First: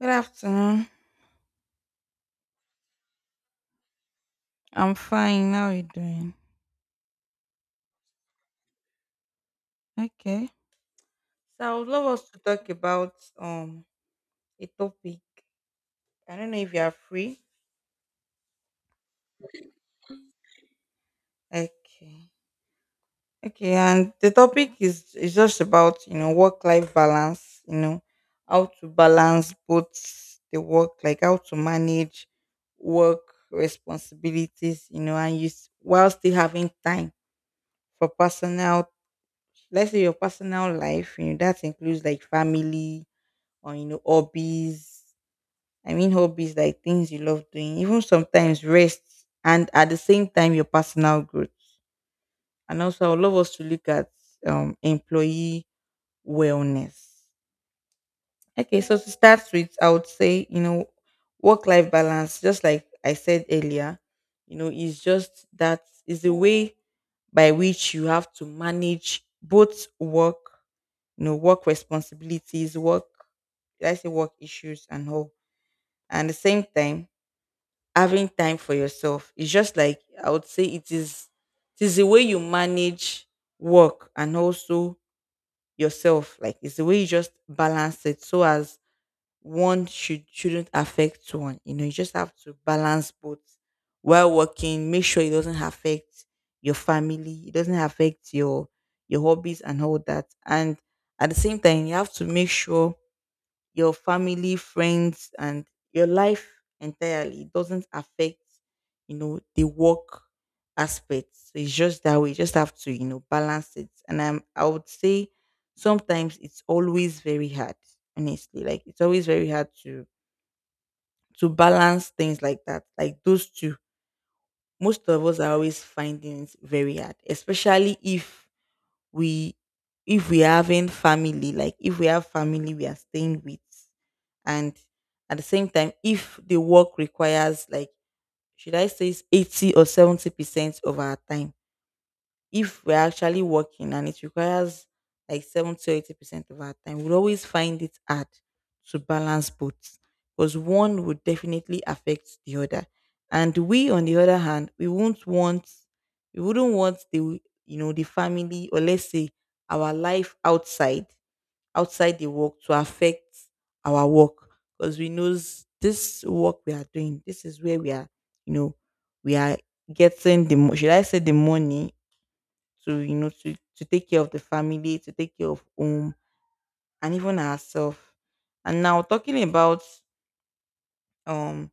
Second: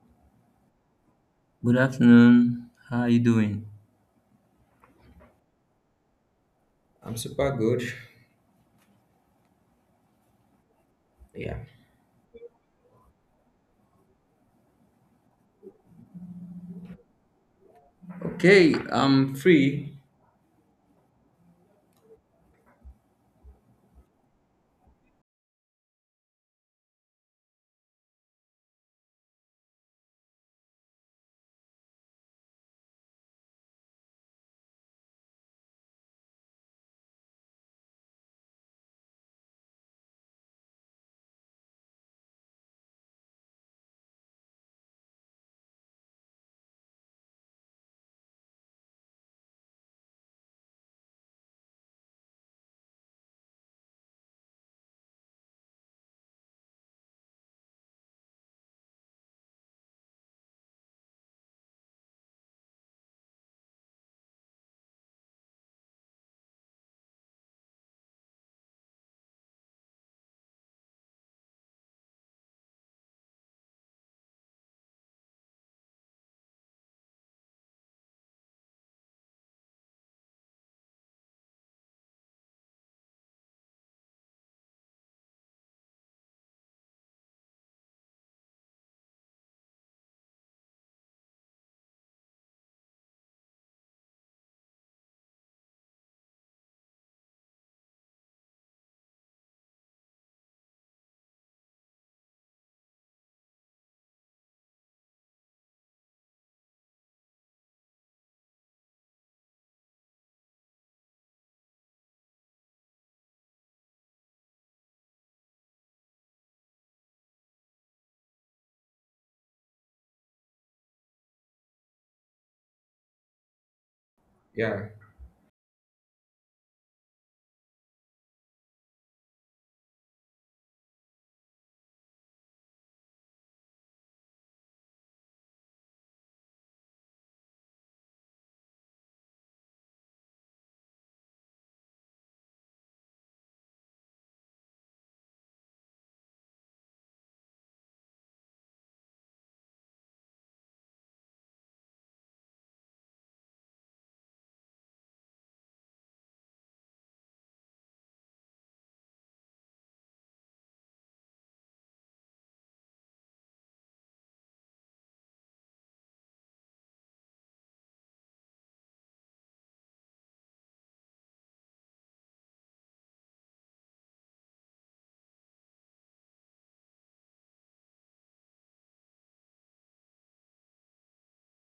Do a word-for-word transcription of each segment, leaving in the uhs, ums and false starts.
Good afternoon. Good afternoon. How are you doing? I'm fine. How are you doing? I'm super good. Okay. Yeah. So I would love us to talk about um a topic. I don't know if you are free. Okay, I'm free. Okay. Okay, and the topic is is just about, you know, work life balance, you know, how to balance both the work, like how to manage work responsibilities, you know, and you s- while still having time for personal, let's say your personal life, you know, that includes like family, or you know, hobbies, I mean hobbies, like things you love doing, even sometimes rest, and at the same time your personal growth. And also I would love us to look at um employee wellness. Okay, so to start with, I would say, you know, work life balance, just like I said earlier, you know, is just that, is the way by which you have to manage both work, you know, work responsibilities, work, did I say work issues and all, and the same time having time for yourself, is just like, I would say, it is, it is the way you manage work and also yourself, like it's the way you just balance it, so as one should shouldn't affect one, you know. You just have to balance both. While working, make sure it doesn't affect your family, it doesn't affect your your hobbies and all that, and at the same time you have to make sure your family, friends, and your life entirely, it doesn't affect, you know, the work aspect. So it's just that we just have to, you know, balance it. And I'm, I would say sometimes it's always very hard, honestly. Like it's always very hard to to balance things like that, like those two. Yeah. Most of us are always finding it very hard, especially if we, if we having family, like if we have family we are staying with, and at the same time if the work requires like, should I say, eighty or seventy percent of our time, if we're actually working and it requires like seventy to eighty percent of our time, we'll always find it hard to balance both, because one would definitely affect the other. And we, on the other hand, we won't want, we wouldn't want the, you know, the family, or let's say our life outside, outside the work, to affect our work, because we knows this work we are doing, this is where we are, you know, we are getting the, mo- should I say the money, to you know, to to take care of the family, to take care of home, and even ourselves. And now talking about um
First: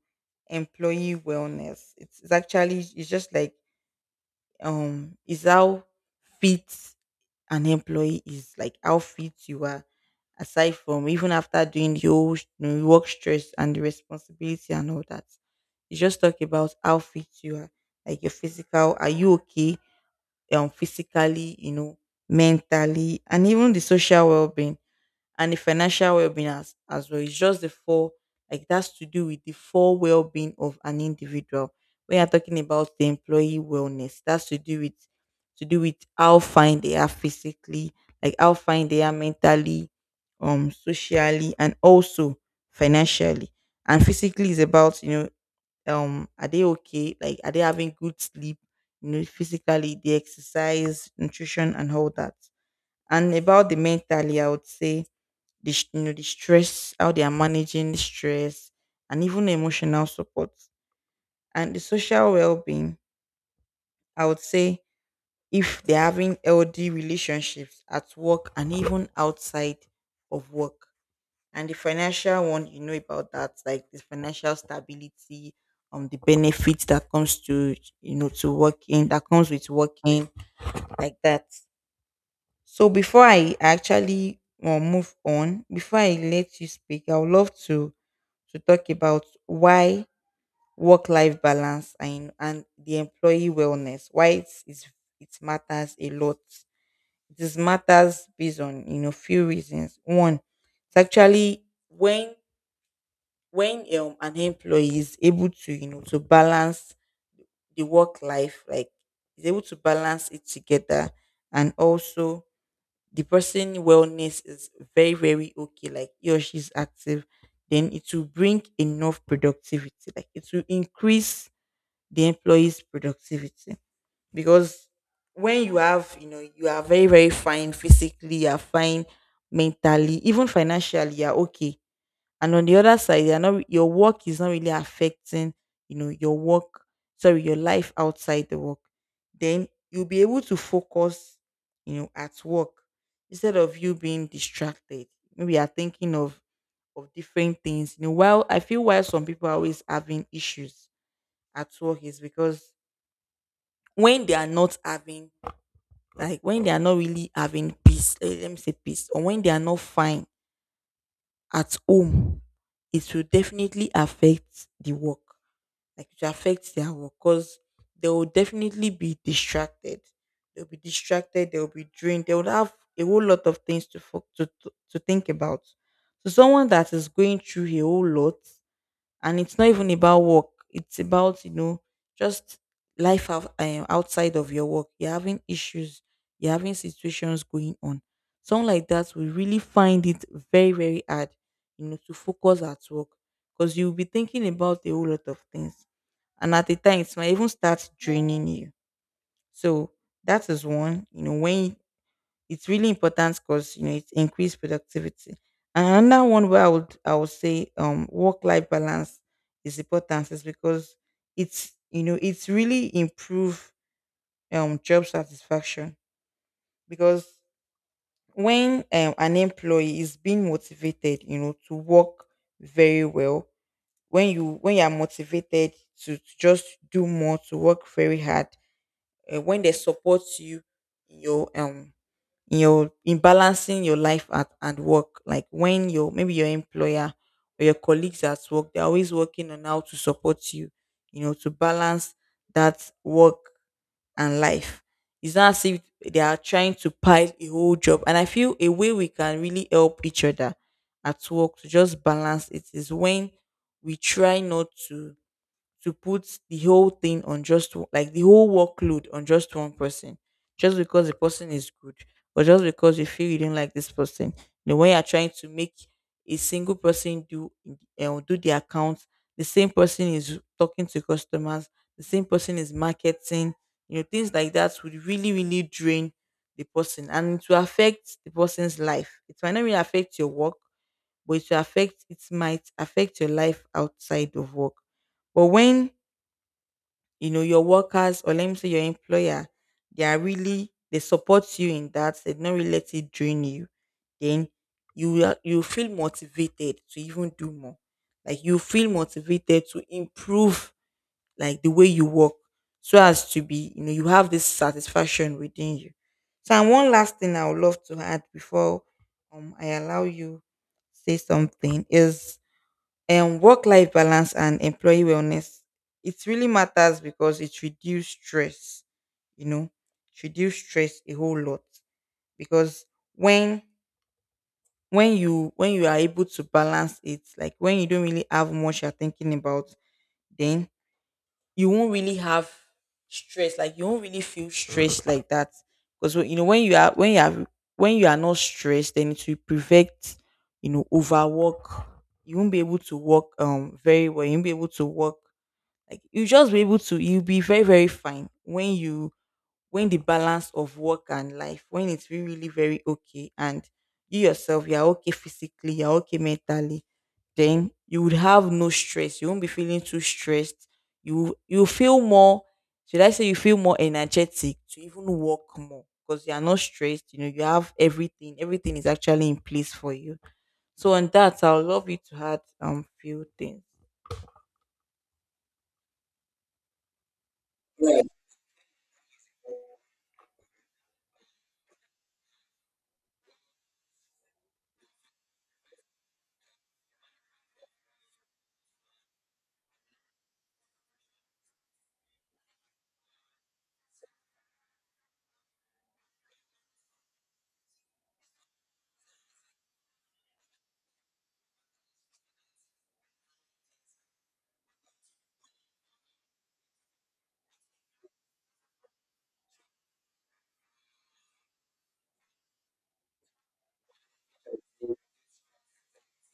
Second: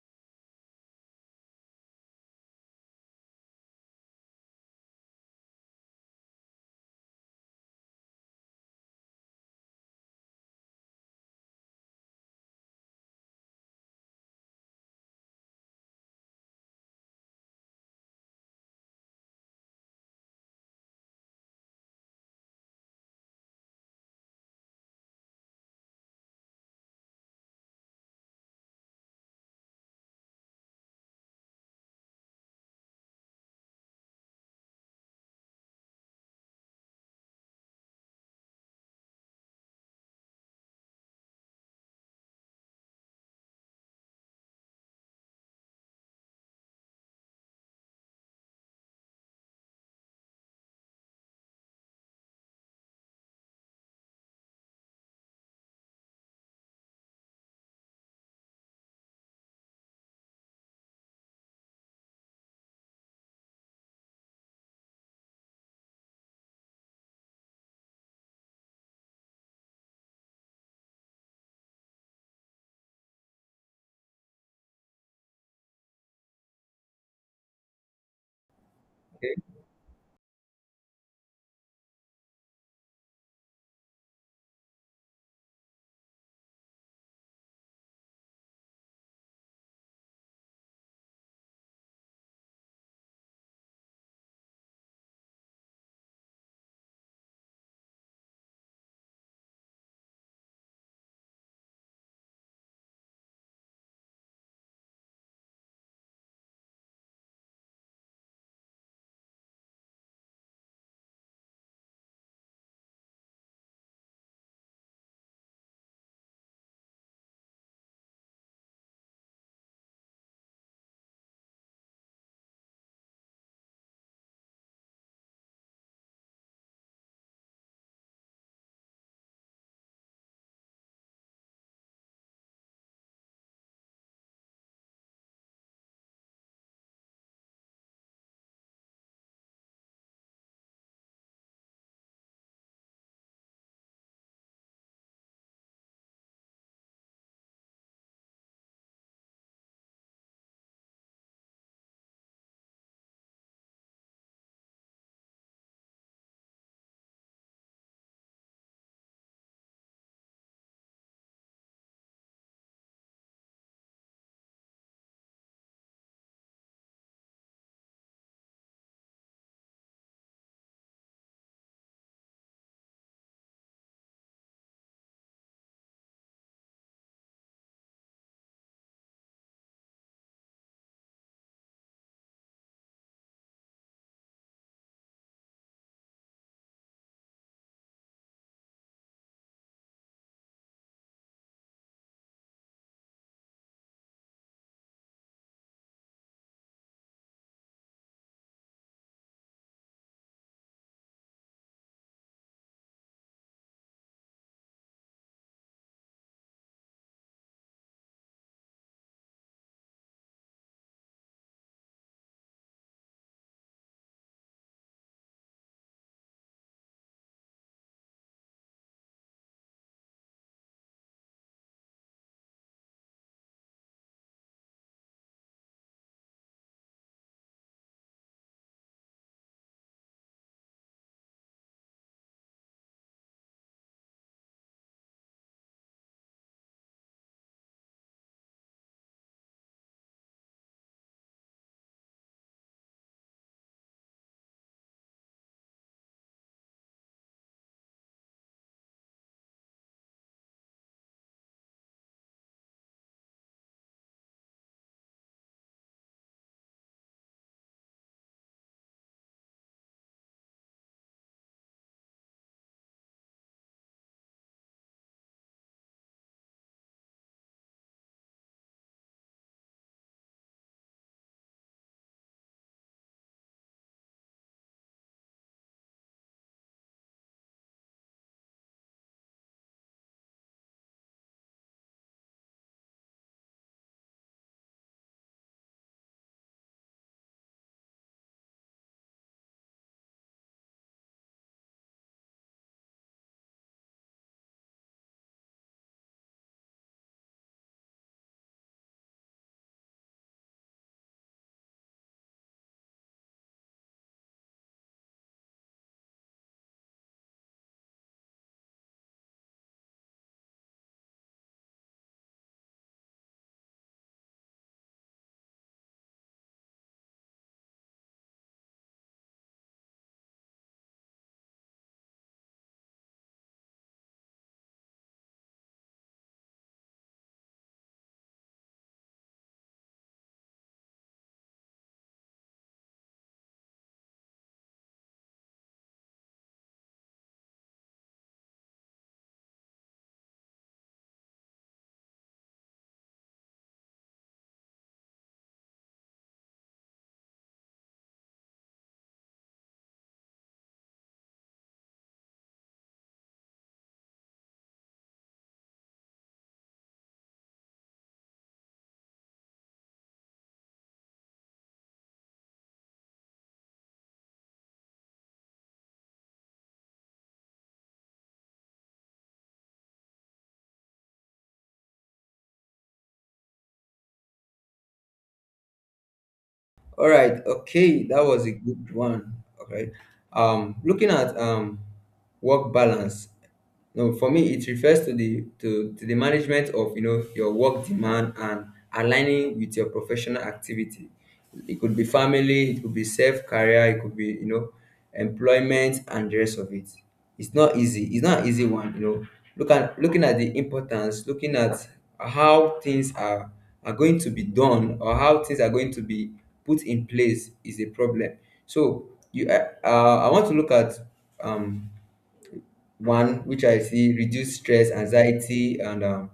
employee wellness, it's, it's actually, it's just like, um is how fit an employee is, like how fit you are, aside from, even after doing the whole sh- you know, work stress and the responsibility and all that, you just talk about how fit you are, like your physical, are you okay, um, physically, you know, mentally, and even the social well-being and the financial well-being as, as well. It's just the four, like that's to do with the four well-being of an individual. When you are talking about the employee wellness, that's to do with, to do with how fine they are physically, like how fine they are mentally, um, socially, and also financially. And physically is about, you know, um are they okay, like are they having good sleep, you know, physically, the exercise, nutrition and all that. And about the mentally, I would say the sh- you know, the stress, how they are managing the stress, and even emotional support. And the social well-being, I would say, if they're having healthy relationships at work and even outside of work. And the financial one, you know about that, like the financial stability, um, the benefits that comes to, you know, to working, that comes with working, like that. So before I actually um, move on, before I let you speak, I would love to to talk about why work life balance and and the employee wellness, why it's, it's it matters a lot. This matters based on, you know, few reasons. One, it's actually when when um, an employee is able to, you know, to balance the work life, like is able to balance it together, and also the person wellness is very, very okay, like he or she's active, then it will bring enough productivity, like it will increase the employee's productivity. Because when you have, you know, you are very, very fine physically, you are fine mentally, even financially you are okay, and on the other side they are not, your work is not really affecting, you know, your work, sorry, your life outside the work, then you'll be able to focus, you know, at work, instead of you being distracted, maybe you're thinking of of different things. You know, while I feel why some people are always having issues at work is because, when they are not having, like when they are not really having peace, eh, let me say peace, or when they are not fine at home, it will definitely affect the work, like it will affect their work because they will definitely be distracted. They'll be distracted. They'll be drained. They would have a whole lot of things to fo- to to to think about. So someone that is going through a whole lot, and it's not even about work, it's about, you know, just life out, um, outside of your work, you're having issues, you're having situations going on, someone like that will really find it very, very hard, you know, to focus at work, because you'll be thinking about a whole lot of things, and at the time it might even start draining you. So that is one, you know, when it's really important because, you know, it increased productivity. And another one where I would I would say um work life balance is important is because, it's, you know, it's really improve um job satisfaction. Because when um, an employee is being motivated, you know, to work very well, when you, when you are motivated to, to just do more, to work very hard. Uh, when they support you in your um in your, in balancing your life at and work, like when your, maybe your employer or your colleagues at work, they're always working on how to support you, you know, to balance that work and life, it's not as if they are trying to pile a whole job. And I feel a way we can really help each other at work to just balance it is when we try not to to put the whole thing on just o- like the whole workload on just one person, just because the person is good, or just because you feel you don't like this person, you know, when you're trying to make a single person do uh, do the accounts, the same person is talking to customers, the same person is marketing, you know, things like that would really, really drain the person, and it will affect the person's life. It might not really affect your work but it will affect, it might affect your life outside of work. But when, you know, your workers, or let me say your employer, they are really, they support you in that, they don't really let it drain you, then you will- you feel motivated to even do more, like you feel motivated to improve like the way you work, so as to be, you know, you have this satisfaction within you. So, and one last thing I would love to add before um I allow you say something is, and work-life balance and employee wellness, it really matters because it reduces stress, you know. It reduce stress a whole lot, because when when you, when you are able to balance it, like when you don't really have much you're thinking about, then you won't really have stress, like you won't really feel stressed like that. Because, you know, when you are, when you are, when you are not stressed, then it will prevent, you know, overwork. You won't be able to work um very well, you won't be able to work, like you just be able to, you'll be very, very fine when you, when the balance of work and life, when it's really, really very okay, and you yourself, you're okay physically, you're okay mentally, then you would have no stress. You won't be feeling too stressed. You you feel more. Should I say, you feel more energetic to even work more because you are not stressed. You know you have everything. Everything is actually in place for you. So on that, I would love you to add um few things. All right. Okay. Yes. That was a good one. Okay. Um, looking at um work balance. No, for me, it refers to the to, to the management of you know your work demand and aligning with your professional activity. It could be family, it could be self career, it could be you know employment and the rest of it. It's not easy. It's not an easy one. You know, look at looking at the importance, looking at how things are are going to be done or how things are going to be put in place is a problem. So you, uh, uh, I want to look at um one which I see reduce stress, anxiety, and um,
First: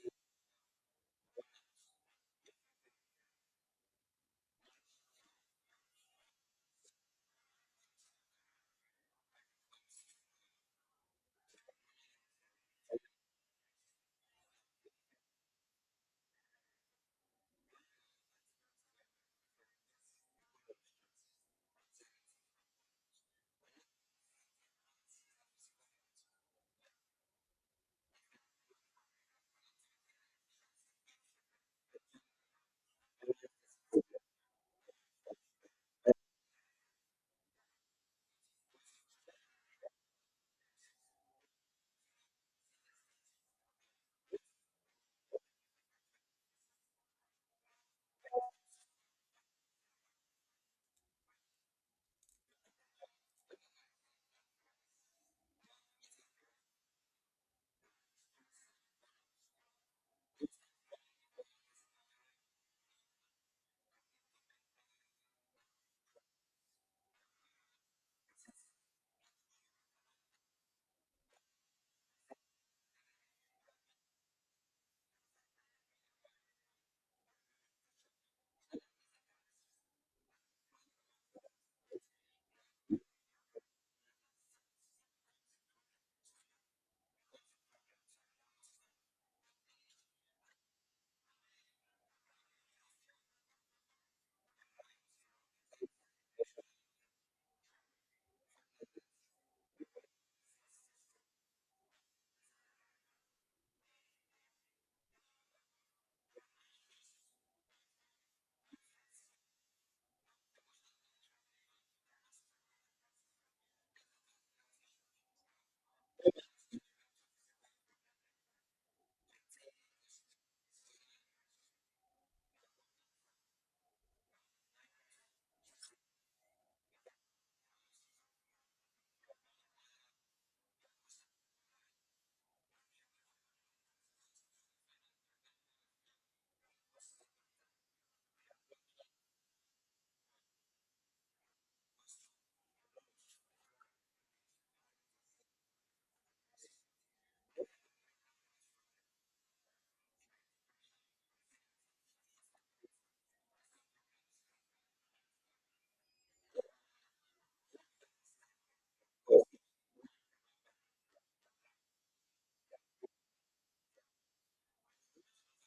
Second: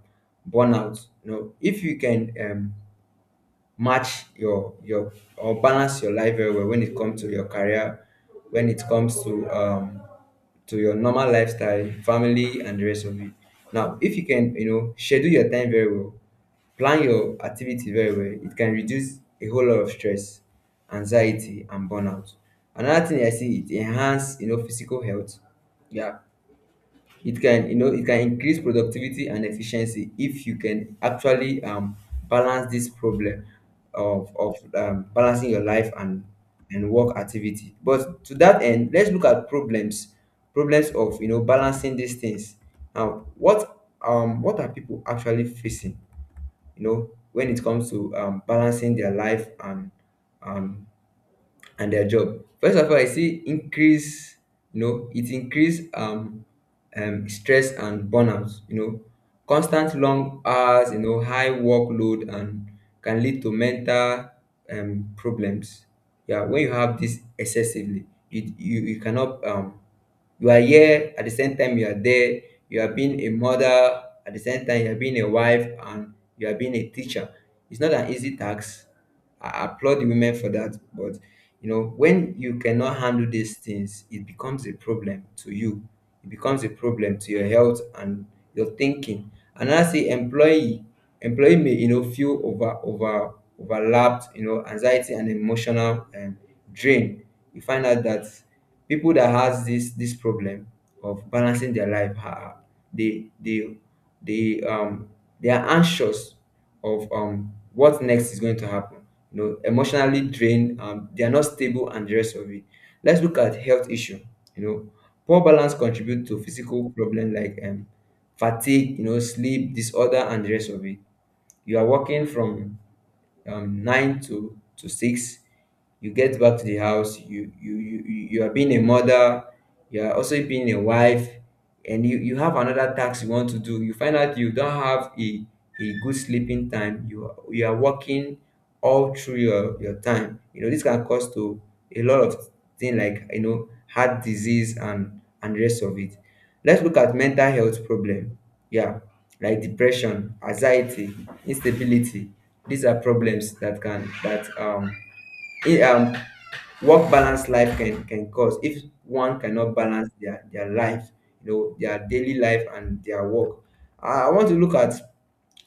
burnout. You know, if you can um, match your your or balance your life very well when it comes to your career, when it comes to um, to your normal lifestyle, family, and the rest of it. Now, if you can, you know, schedule your time very well, plan your activity very well, it can reduce a whole lot of stress, anxiety, and burnout. Another thing I see it enhance, you know, physical health. Yeah, it can, you know, it can increase productivity and efficiency if you can actually um, balance this problem of, of um, balancing your life and and work activity. But to that end, let's look at problems, problems of, you know, balancing these things. Now what, um what are people actually facing, you know, when it comes to um, balancing their life and um, and their job. First of all, I see increase, you know, it increase um, um stress and burnout, you know, constant long hours, you know, high workload and can lead to mental um problems. Yeah, when you have this excessively, you you, you cannot um you are here, at the same time you are there, you are being a mother, at the same time you are being a wife and you are being a teacher. It's not an easy task. I applaud the women for that. But you know, when you cannot handle these things, it becomes a problem to you. It becomes a problem to your health and your thinking. And lastly, employee employee may, you know, feel over over overlapped, you know, anxiety and emotional um, drain. You find out that people that has this this problem of balancing their life are they they they um they are anxious of um what next is going to happen, you know, emotionally drained, um they are not stable and the rest of it. Let's look at health issue. You know, poor balance contribute to physical problem like um fatigue, you know, sleep disorder and the rest of it. You are working from um, nine to to six, you get back to the house, you you you, you you are being a mother, you are also being a wife, and you you have another task you want to do. You find out you don't have a a good sleeping time. You are, you are working all through your your time. You know this can cause to a lot of things like, you know, heart disease and and the rest of it. Let's look at mental health problem. Yeah, like depression, anxiety, instability. These are problems that can that um it, um, work balance life can can cause if one cannot balance their their life, you know, their daily life and their work. I I want to look at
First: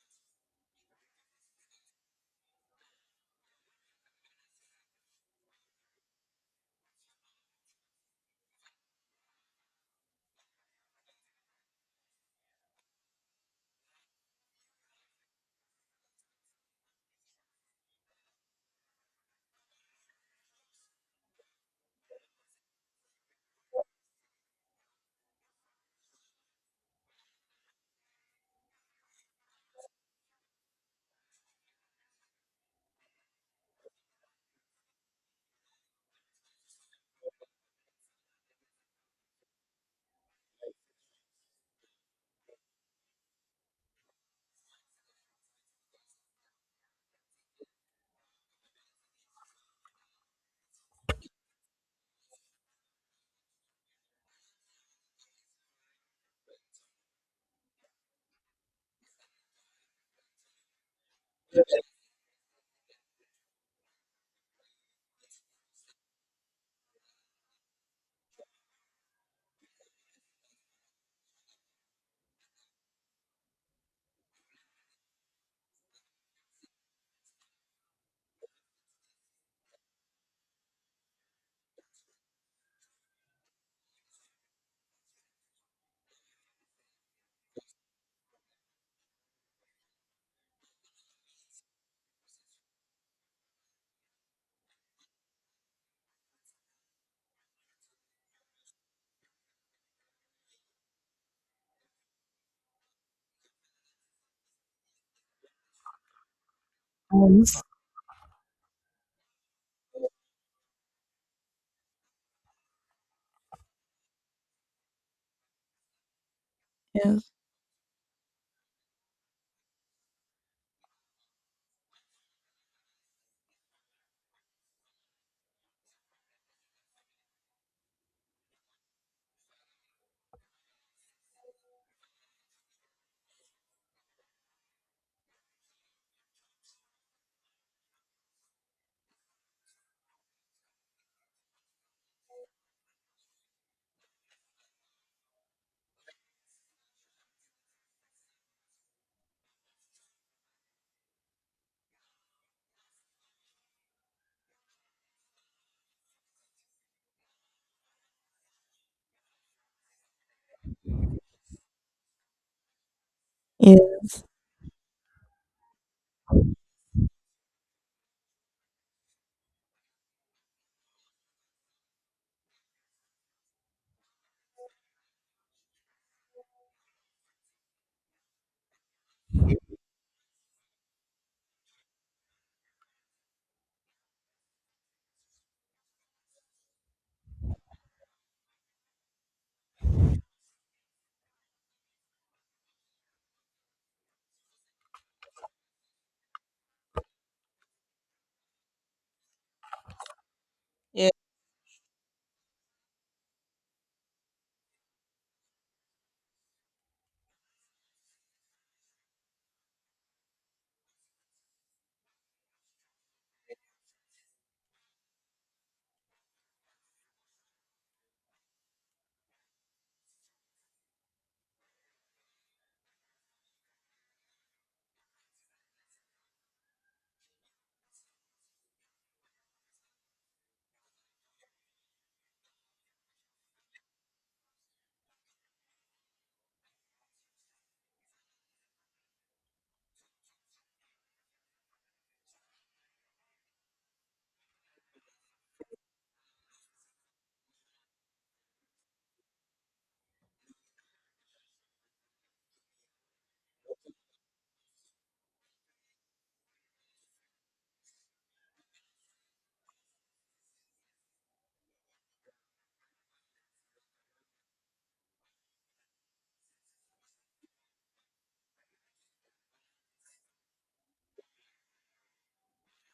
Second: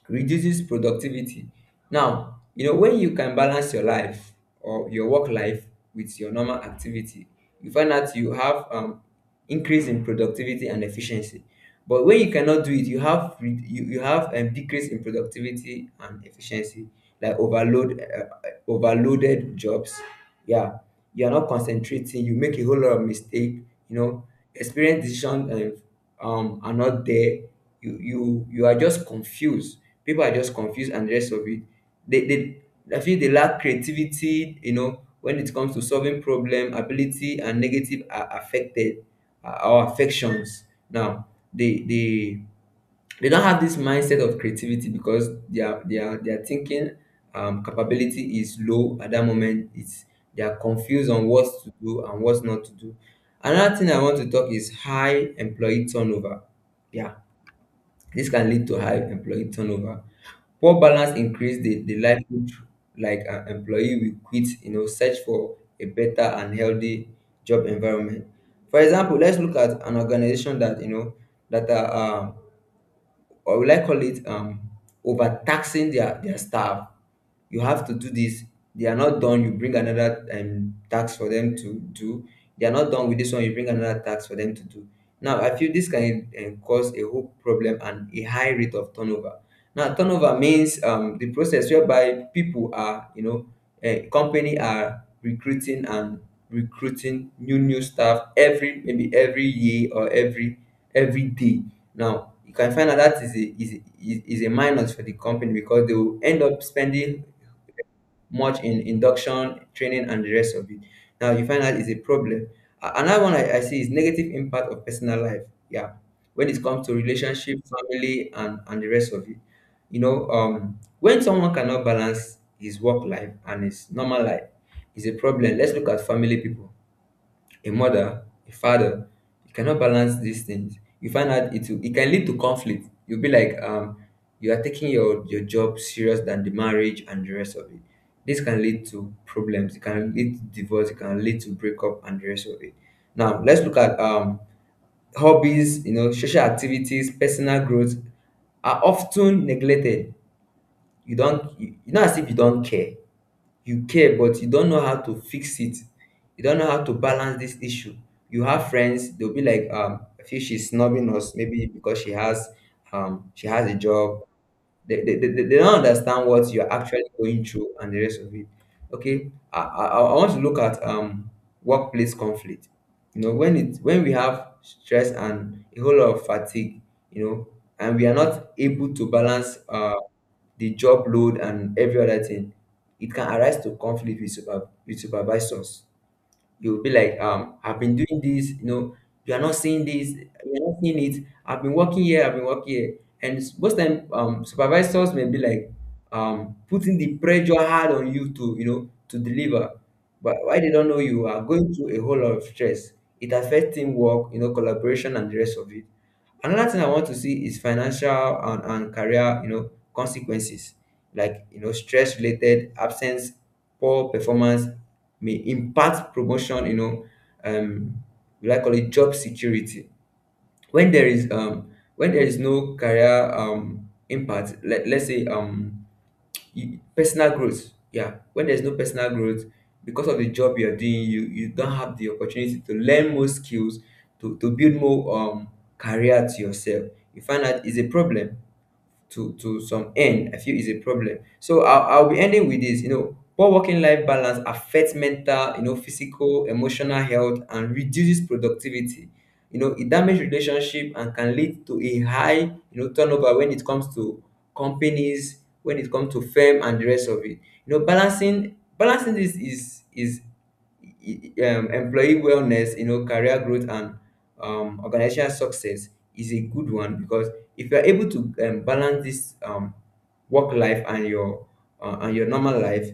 reduces productivity. Now you know, when you can balance your life or your work life with your normal activity, you find out you have um increase in productivity and efficiency. But when you cannot do it, you have re- you, you have um, decrease in productivity and efficiency, like overload, uh, overloaded jobs. Yeah, you are not concentrating. You make a whole lot of mistake. You know, experience decision um, um are not there. You you you are just confused. People are just confused, and the rest of it, they they I feel they lack creativity. You know, when it comes to solving problem, ability and negative are affected, uh, our affections. Now they they they don't have this mindset of creativity because their their their thinking um, capability is low at that moment. It's They are confused on what to do and what not to do. Another thing I want to talk is high employee turnover. Yeah, this can lead to high employee turnover. Poor balance increase the, the likelihood like an employee will quit, you know, search for a better and healthy job environment. For example, let's look at an organization that, you know, that are um, or will I call it um overtaxing their their staff. You have to do this. They are not done. You bring another um, tax for them to do. They are not done with this one. You bring another tax for them to do. Now, I feel this can um, cause a whole problem and a high rate of turnover. Now, turnover means um, the process whereby people are, you know, a company are recruiting and recruiting new new staff every maybe every year or every every day. Now you can find out that is a is is is a minus for the company because they will end up spending much in induction training and the rest of it. Now you find out is a problem. A- Another one I, I see is negative impact of personal life. Yeah, when it comes to relationship, family, and and the rest of it. You know, um, when someone cannot balance his work life and his normal life, is a problem. Let's look at family people, a mother, a father, you cannot balance these things. You find out it will, it can lead to conflict. You'll be like, um, you are taking your your job serious than the marriage and the rest of it. This can lead to problems. It can lead to divorce. It can lead to breakup and the rest of it. Now let's look at um hobbies. You know, social activities, personal growth are often neglected. You don't. You, you know, as if you don't care. You care, but you don't know how to fix it. You don't know how to balance this issue. You have friends. They'll be like, um I feel she's snubbing us, maybe because she has um she has a job. Yes. They, they, they, they don't understand what you're actually going through and the rest of it. Okay, i i, I want to look at um workplace conflict. You know, when it when we have stress and a whole lot of fatigue, you know, and we are not able to balance uh, the job load and every other thing, it can arise to conflict with super with supervisors. You'll be like, um, I've been doing this, you know, you are not seeing this, you're not seeing it. I've been working here, I've been working here. And s- most time, um, supervisors may be like, um, putting the pressure hard on you to, you know, to deliver. But why they don't know Yes. you are going through a whole lot of stress. It affects teamwork, you know, collaboration and the rest of it. Another thing I want to see is financial and, and career, you know, consequences, like you know, stress related absence, poor performance, may impact promotion, you know, um, we like call it job security. When there is um, when there is no career um, impact, let, let's say um, you- personal growth. Yeah, when there's no personal growth, because of the job you're doing, you, you don't have the opportunity to learn more skills, to, to build more um, career to yourself. You find that is a problem. to to some end, I feel is a problem. So i'll, I'll be ending with this. You know, poor working life balance affects mental, you know, physical, emotional health and reduces productivity. You know, it damages relationship and can lead to a high, you know, turnover when it comes to companies, when it comes to firm and the rest of it. You know, balancing balancing this is is e, e, um, employee wellness, you know, career growth and um, organizational success is a good one. Because if you are able to um, balance this um, work life and your uh, and your normal life,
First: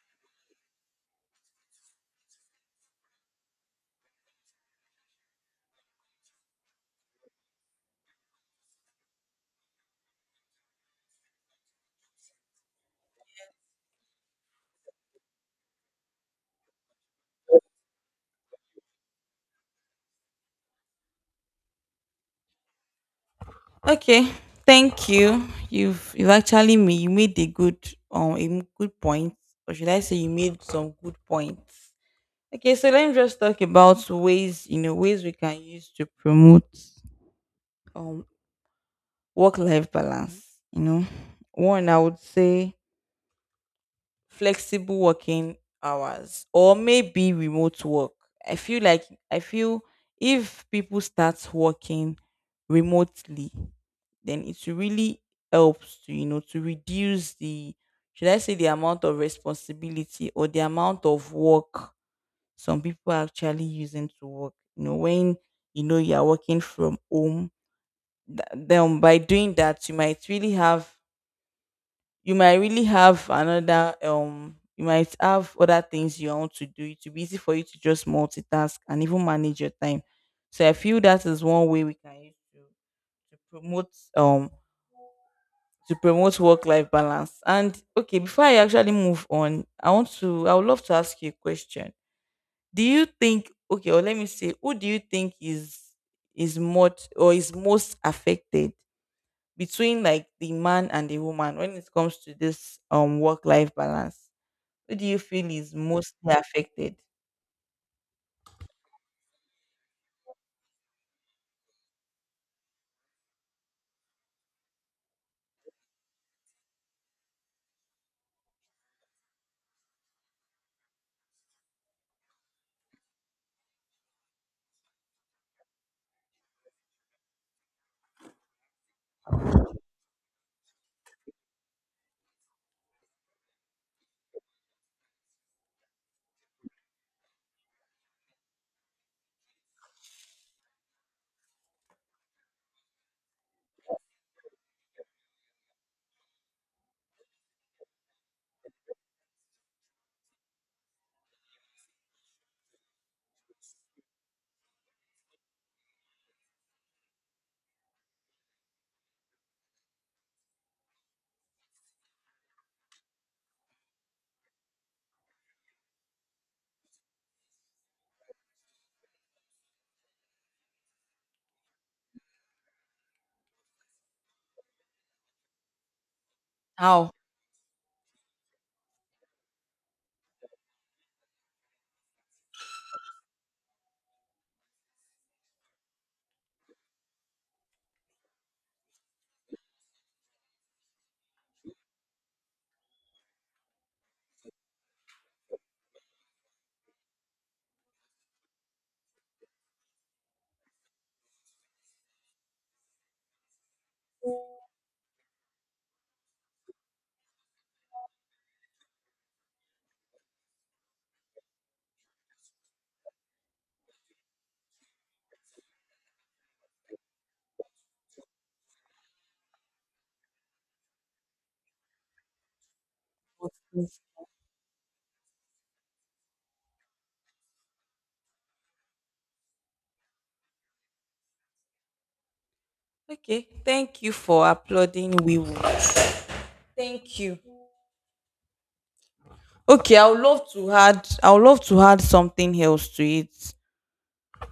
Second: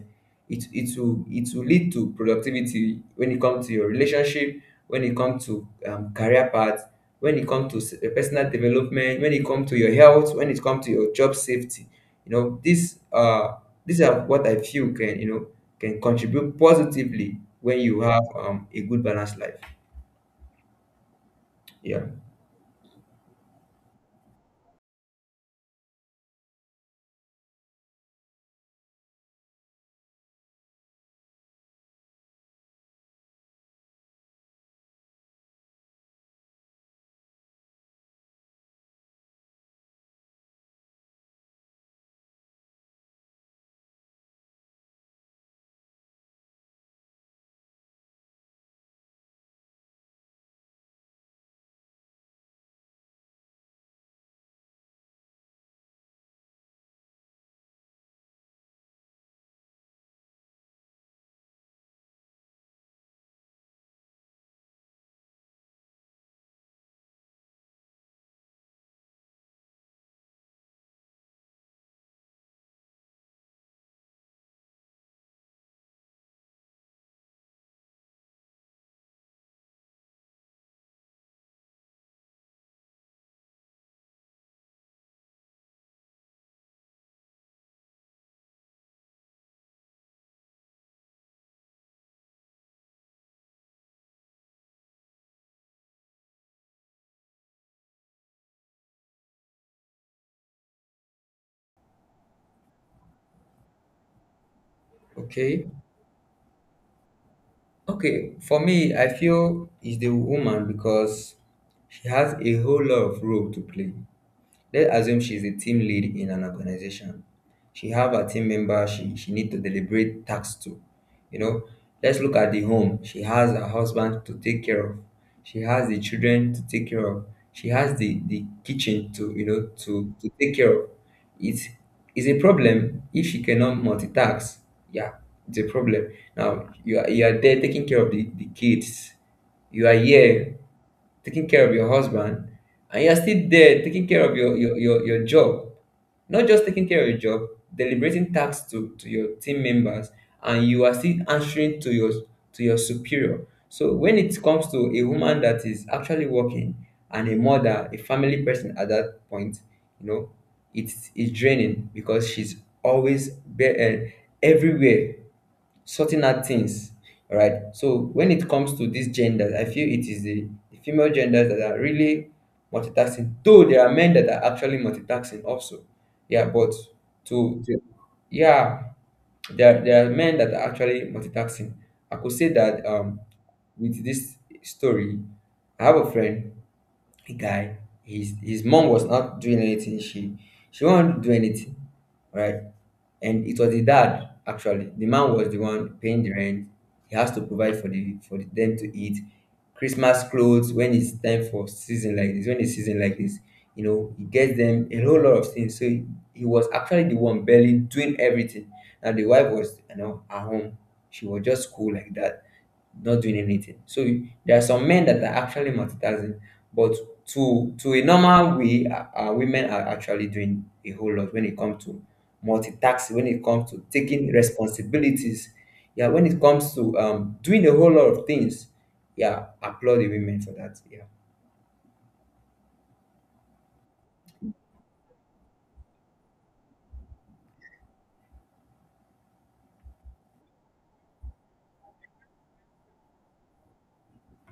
it it will it will lead to productivity when it comes to your relationship, when it comes to um, career path, when it comes to s- personal development, when it comes to your health, when it comes to your job safety. You know, this uh these are what I feel can, you know, can contribute positively when you have um, a good balanced life. Yeah. Okay, thank you. You've you've actually made, you made a good um a m- good point, or should I say you made some good points. Okay, so let me just talk about ways you know ways we can use to promote um work life balance. You know, one I would say flexible working hours, or maybe remote work. I feel like I feel if people start working remotely, then it really helps to you know to reduce the, should I say, the amount of responsibility or the amount of work some people are actually using to work. You know, when you know you are working from home, th- then by doing that you might really have, you might really have another, um you might have other things you want to do. It will be easy for you to just multitask and even manage your time. So I feel that is one way we can use to, to promote, um to promote work life balance. And okay, before I actually move on, i want to I would love to ask you a question. Do you think, okay, or let me say, who do you think is is most, or is most affected between like the man and the woman when it comes to this um work life balance? Who do you feel Okay. is mostly affected? Okay. For me, I feel it's the woman because she has a whole lot of role to play. Let's assume she's the team lead in an organization. She have a team member, she she need to deliberate tasks to, you know let's look at the home. She has her husband to take care of, she has the children to take care of, she has the the kitchen to, you know to to take care of. It's it's a problem if she cannot multitask, yeah. It's a problem. Now you are you are there taking care of the the kids, you are here taking care of your husband, and you're still there taking care of your, your, your, your job. Not just taking care of your job, deliberating tasks to, to your team members, and you are still answering to your to your superior. So when it comes to a woman that is actually working and a mother, a family person at that point, you know, it's, it's draining because she's always be- uh, everywhere sorting out things. All right? So when it comes to these genders, I feel it is the, the female genders that are really multitasking. Though there are men that are actually multitasking also, yeah. But How? to, to yeah, there there are men that are actually multitasking. I could say that um with this story, I have a friend, a guy. His his mom was not doing anything. She she won't do anything, right? And it was the dad. Actually, the man was the one paying the rent. He has to provide for the for the, them to eat, christmas clothes when it's time for season like this, when it's season like this, you know he gets them a whole lot of things. So he, he was actually the one barely doing everything, and the wife was, you know, at home. She was just cool like that, not doing anything. So there are some men that are actually multitasking, but to to a normal way, uh, uh, women are actually doing a whole lot when it comes to multitasking, when it comes to taking responsibilities. Yeah, when it comes to um, doing a whole lot of things, yeah, applaud the women for that. Yeah. Okay, thank you for applauding. We will. Thank you. Okay, I would love to add I would love to add something else to it.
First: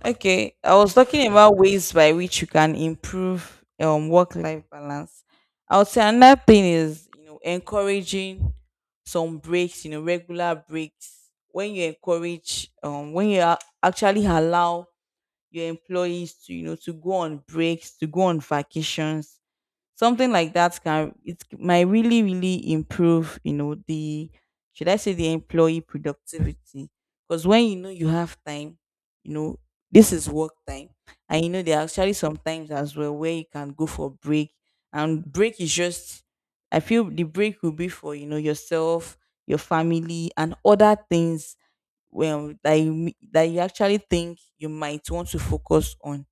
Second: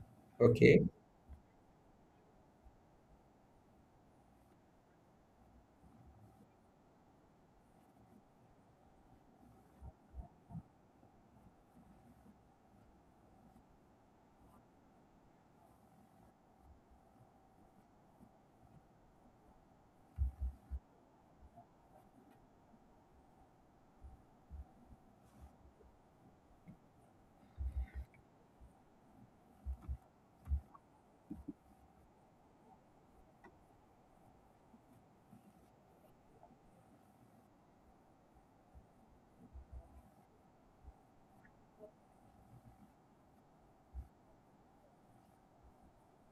Okay, I Okay. was talking about ways by which you can improve um work-life balance. I would say another thing is, you know, encouraging some breaks, you know, regular breaks. When you encourage, um, when you a- actually allow your employees to, you know, to go on breaks, to go on vacations, something like that can, it might really, really improve, you know, the, should I say, the employee productivity. Because when you know you have time, you know, this is work time, and you know there are actually some times as well where you can go for break. And break is just, I feel the break will be for, you know, yourself, your family, and other things well that you, that you actually think you might want to focus on.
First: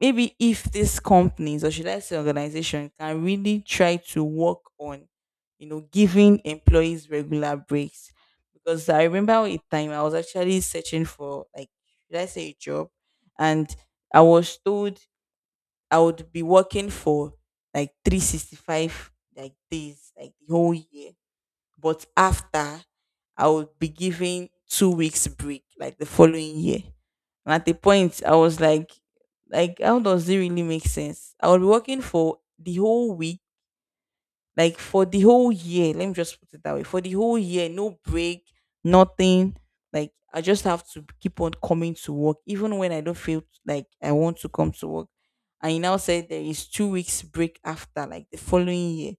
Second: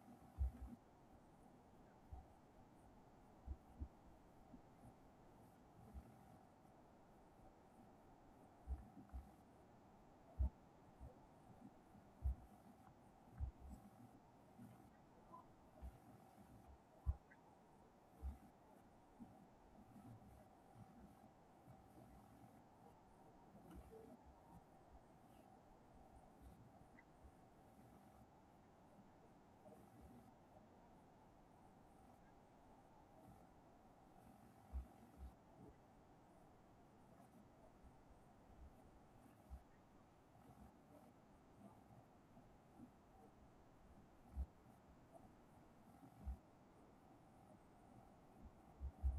Maybe if these companies, or should I say organization, can really try to work on, you know, giving employees regular breaks. Because I remember a time I was actually searching for like, should I say, a job, and I was told I would be working for like three sixty-five like days, like the whole year, but after I would be given two weeks break, like the following year. And at the point, I was like, like, how does it really make sense? I would be working for the whole week, like for the whole year, let me just put it that way. For the whole year, no break, nothing. Like I just have to keep on coming to work, even when I don't feel like I want to come to work. And he now said there is two weeks break after, like the following year.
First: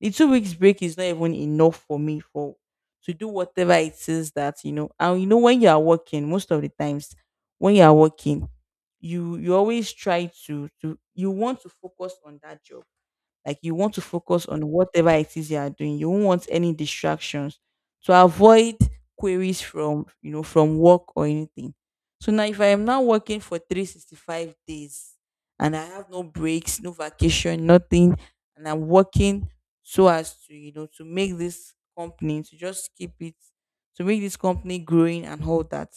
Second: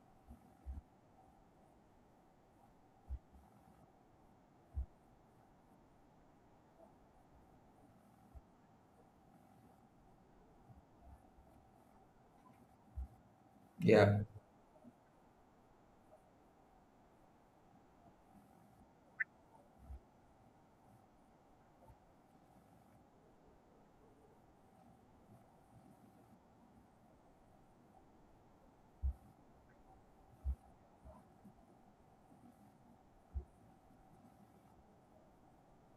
The two weeks break is not even enough for me for to do whatever it is that you know. And you know when you are working, most of the times when you are working, you you always try to to, you want to focus on that job, like you want to Yeah. focus on whatever it is you are doing. You won't want any distractions to avoid queries from, you know, from work or anything. So now if I am now working for three sixty-five days and I have no breaks, no vacation, nothing, and I'm working so as to, you know, to make this company to just keep it, to make this company growing and all that,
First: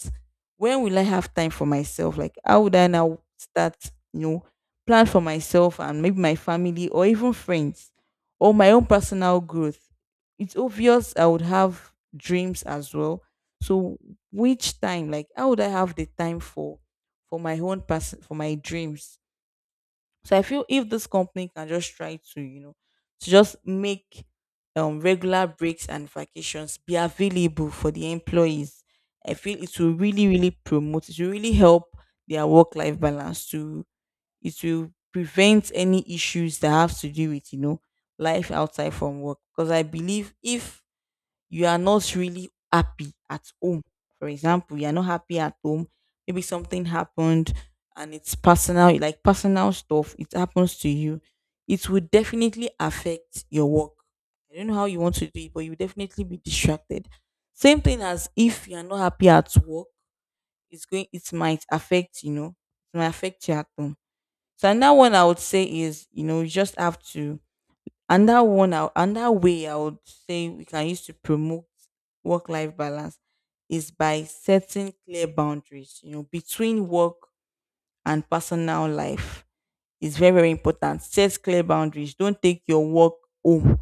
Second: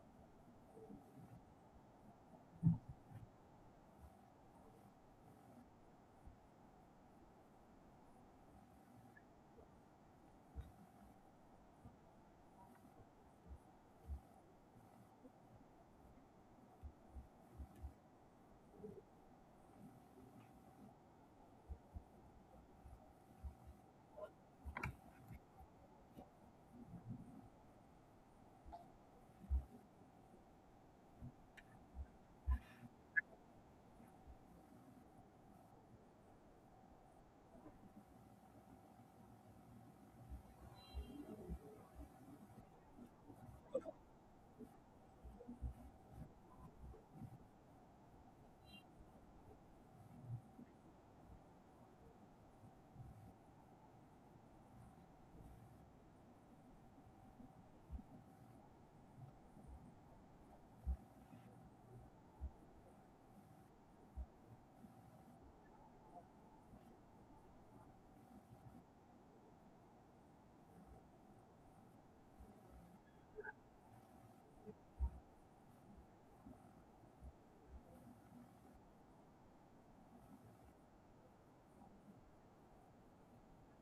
when will I have time for myself? Like, how would I now start, you know, plan for myself and maybe my family or even friends or my own personal growth. It's obvious I would have dreams as well. So which time, like how would I have the time for for my own person, for my dreams? So I feel if this company can just try to, you know, to just make um regular breaks and vacations be available for the employees. I feel it will really, really promote, it will really help their work life balance to, it will prevent any issues that have to do with, you know, life outside from work. Because I believe if you are not really happy at home, for example, you are not happy at home, maybe something happened, and it's personal, like personal stuff, it happens to you, it would definitely affect your work. I don't know how you want to do it, but you will definitely be distracted. Same thing as if you are not happy at work, it's going, it might affect, you know, it might affect you at home. So another one I would say is, you know, you just have to, And that one I- and that way I would say we can use to promote work life balance is by setting clear boundaries, you know, between work and personal life. It's very, very important. Set clear boundaries. Don't take your work home.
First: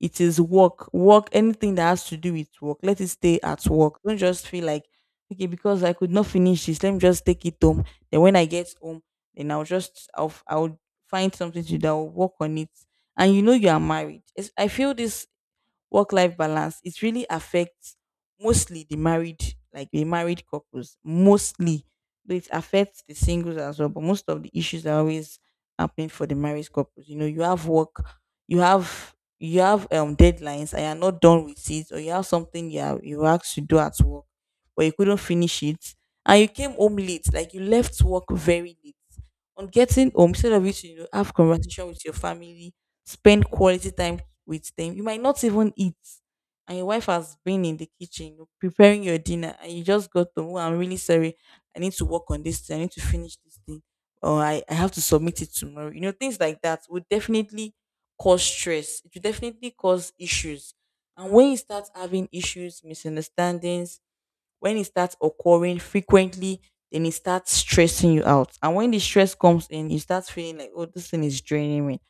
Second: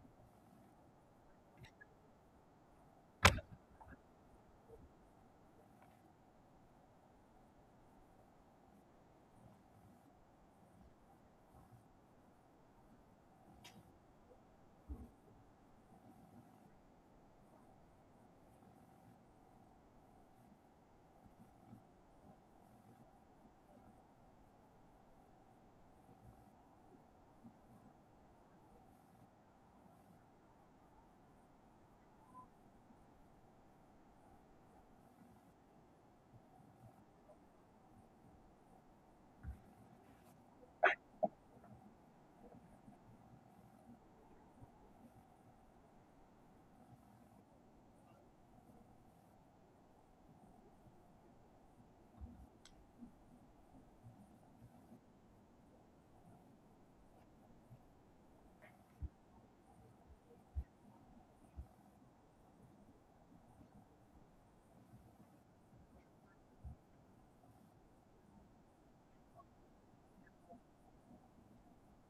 It is work, work, anything that has to do with work let it stay at work. Don't just feel like, okay, because I could not finish this, let me just take it home, then when I get home, then i'll just i'll, I'll find something to do, I'll work on it. And you know you are married, it's, I feel this work life balance, it really affects mostly the married, like the married couples mostly, though it affects the singles as well. But most of the issues are always happening for the married couples. You know, you have work, you have you have um deadlines and you're not done with it, or you have something you are, you were asked to do at work but you couldn't finish it, and you came home late, like you left work very late. On getting home, instead of you to, you know, have conversation with your family, spend quality time with them, you might not even eat, and your wife has been in the kitchen preparing your dinner, and you just got to, "Oh, I'm really sorry. I need to work on this thing. I need to finish this thing, or I, I have to submit it tomorrow." You know, things like that would definitely cause stress. It would definitely cause issues. And when you start having issues, misunderstandings, when it starts occurring frequently, then it starts stressing you out. And when the stress comes in, you start feeling like, oh, this thing is draining me.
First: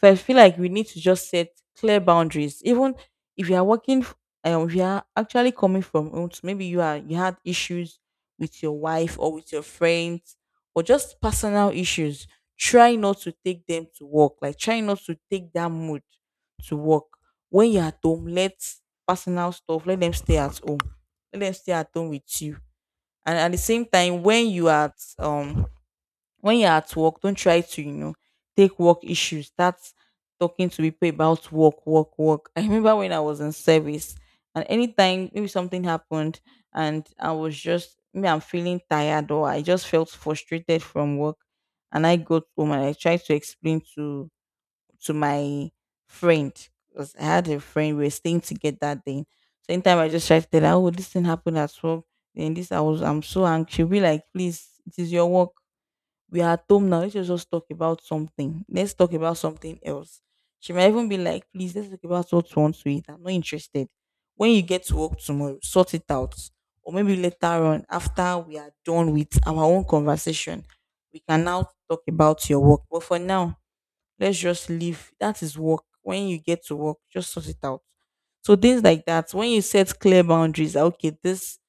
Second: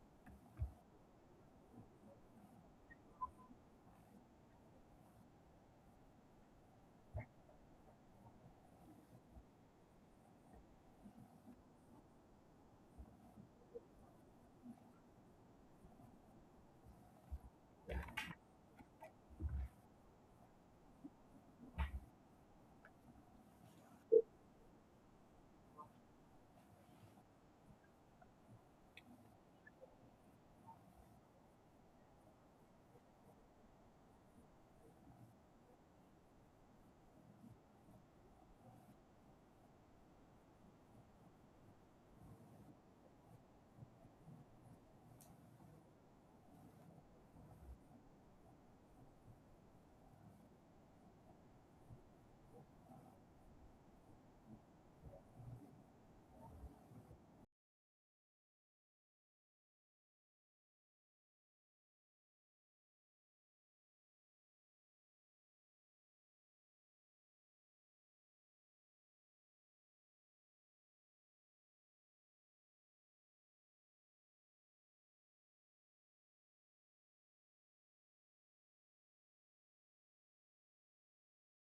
So I feel like we need to just set clear boundaries. Even if you are working, f- um, if you are actually coming from home, so maybe you are, you had issues with your wife or with your friends, or just personal issues, try not to take them to work. Like try not to take that mood to work. When you're at home, let personal stuff, let them stay at home. Let them stay at home with you. And at the same time, when you are at um when you're at work, don't try to, you know, take work issues, start talking to people about work, work, work. I remember when I was in service, and anytime maybe something happened, and I was just, maybe I'm feeling tired or I just felt frustrated from work, and I go home and I tried to explain to to my friend, because I had a friend we were staying together that day. So anytime I just tried to tell her, oh, this thing happened at work, then this, I was I'm so angry, she'll be like, please, it is your work, we are at home now. Let's just just talk about something. Let's talk about something else. She might even be like, please, let's talk about what you want to eat. I'm not interested. When you get to work tomorrow, sort it out. Or maybe later on, after we are done with our own conversation, we can now talk about your work. But for now, let's just leave. That is work. When you get to work, just sort it out. So things like that, when you set clear boundaries, that, okay, this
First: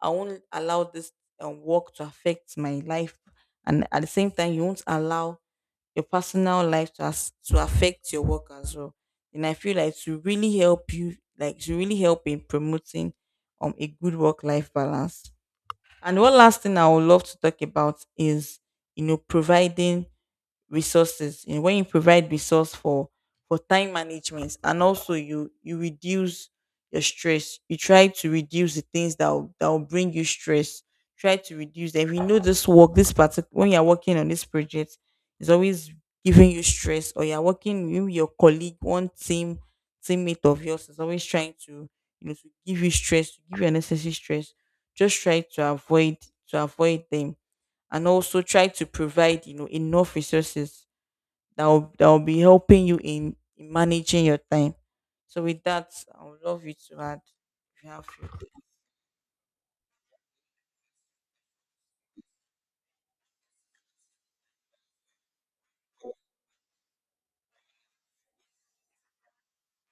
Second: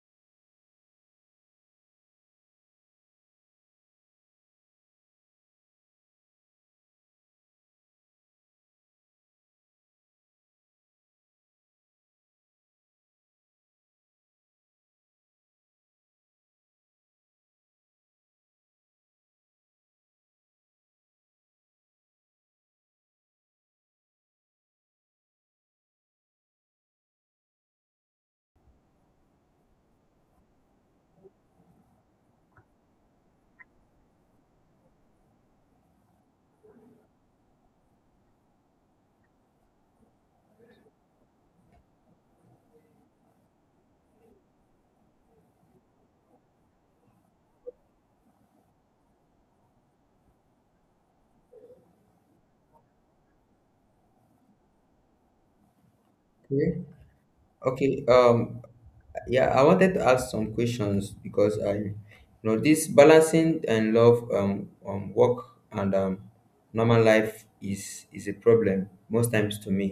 I won't allow this, um, work to affect my life, and at the same time, you won't allow your personal life to as- to affect your work as well. And I feel like to really help you, like to really help in promoting um a good work life balance. And one last thing I would love to talk about is, you know, providing resources. And when you provide resource for for time management, and also you you reduce your stress, you try to reduce the things that will, that will bring you stress. Try to reduce them. If you know this work, this particular, when you're working on this project, is always giving you stress, or you're working with your colleague, one team teammate of yours, is always trying to, you know, to give you stress, to give you unnecessary stress, just try to avoid, to avoid them. And also try to provide, you know, enough resources that will, that will be helping you in, in managing your time. So with that, I would love Okay. you to add, if you Okay. have few Um, yeah, I wanted to ask some questions because I, you know, this balancing and love, um, um, work and um, normal life is is a problem most times to me,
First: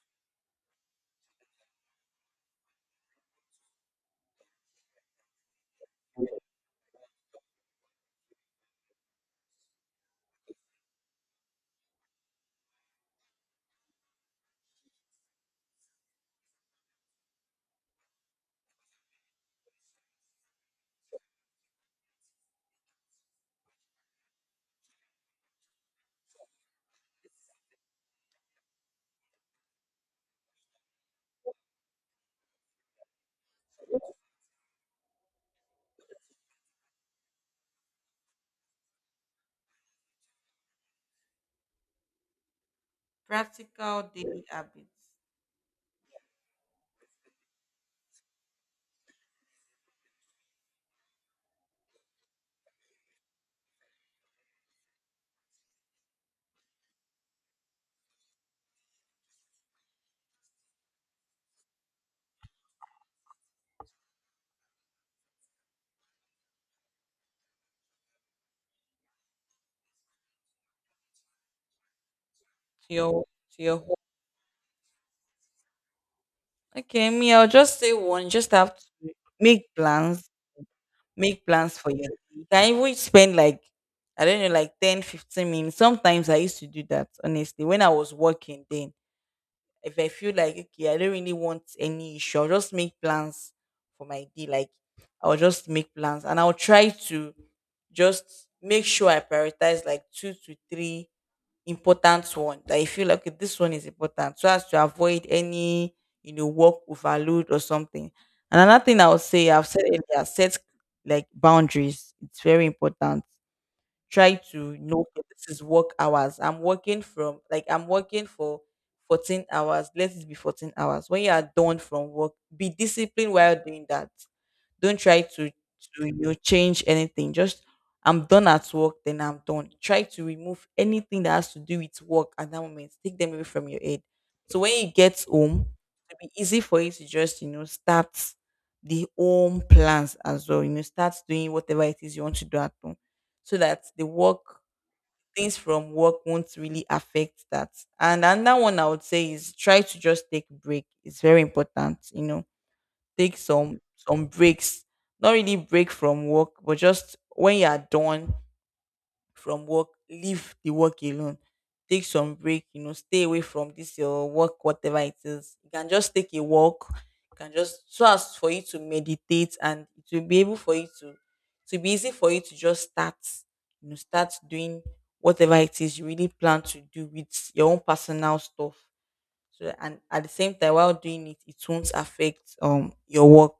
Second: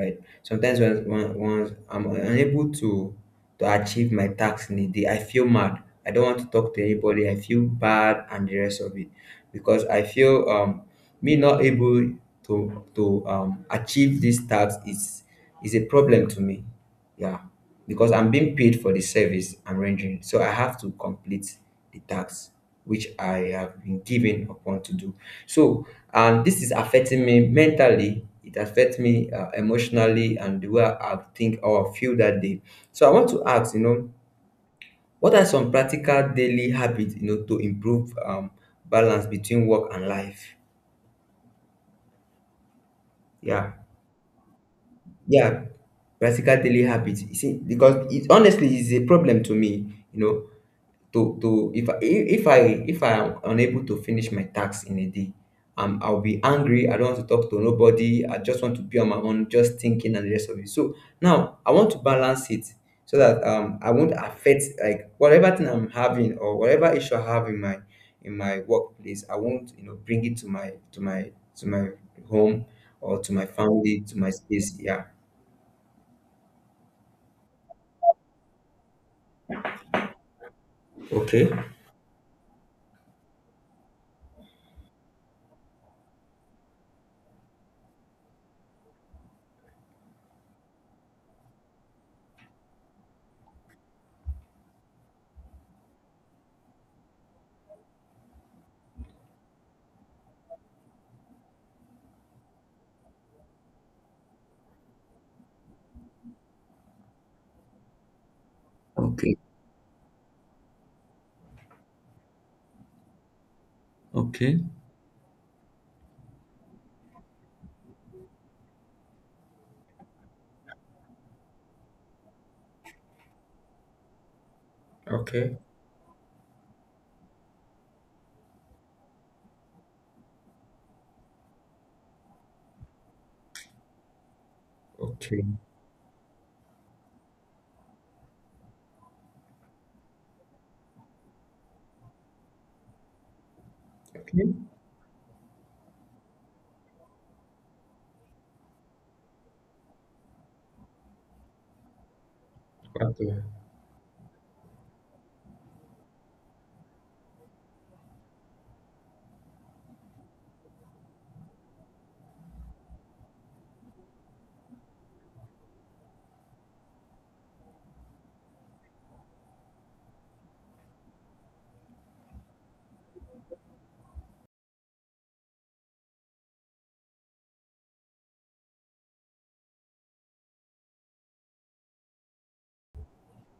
right? Sometimes when when, when I'm unable to to achieve my tasks in a day, I feel mad. I don't want to talk to anybody. I feel bad and the rest of it because I feel um me not able to to um achieve this task is is a problem to me, yeah, because I'm being paid for the service I'm rendering, so I have to complete the tax which I have been given upon to do. So, and this is affecting me mentally. It affects me uh, emotionally and the way I think or feel that day. So, I want to ask, you know, what are some practical daily habits, you know, to improve um, balance between work and life? Yeah, practical daily habits yeah, practical daily habits. You see, because it honestly is a problem to me, you know. To to If I, if I if I am unable to finish my tasks in a day, um, I'll be angry. I don't want to talk to nobody. I just want to be on my own, just thinking and the rest of it. So now I want to balance it so that um I won't affect like whatever thing I'm having or whatever issue I have in my in my workplace. I won't, you know, bring it to my to my to my home to or your, to my to your home. family, to my space. Yeah. Okay, me, I'll just say one. You just have to make plans, make Okay. plans for your day. You can even spend like, I don't know, like ten, fifteen minutes. Sometimes I used to do that honestly when I was working then. If I feel like, okay, I don't really want any issue, I'll just make plans for my day. Like I'll just make plans and I'll try to just make sure I prioritize like two to three important ones that I feel like, okay, this one is important, so as to avoid any, you know, work overload or something. And another thing I would Okay. say, I've said earlier, set like boundaries. It's very important. Try Okay. to know that this is work hours. I'm working from like I'm working for fourteen hours. Let it be fourteen hours. When you are done from work, be disciplined while doing that. Don't try to, Okay. to, you know, change anything. Just I'm done at work, then I'm done. Try to remove anything that has to do with work at that moment. Take them away from your head. So when you get Okay. home, it'll be easy for you to just, you know, start the home plans as well. You know, start doing whatever it is you want to do at home. So that the Okay. work, things from work won't really affect that. And another one I would say is try to just take a break. It's very important, you know, take Okay. some some breaks. Not really break from work, but just when you are done from work, leave the work alone. Take some break, you know, stay away from this your work, whatever it is. You can just take a walk, you can just, so as for you to meditate, and it will be able for you to to be easy for you to just start, you know, start doing whatever it is you really plan to do with your own personal stuff. So and at the same time, while doing it, it won't affect um your work.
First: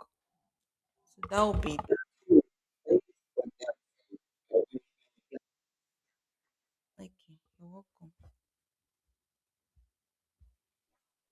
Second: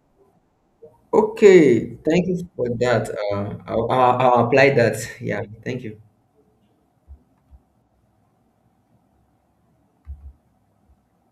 Isso dá o bico. Okay, thank you for that. Uh, I'll, I'll, I'll apply that. Yeah, thank you. Aqui, eu vou com.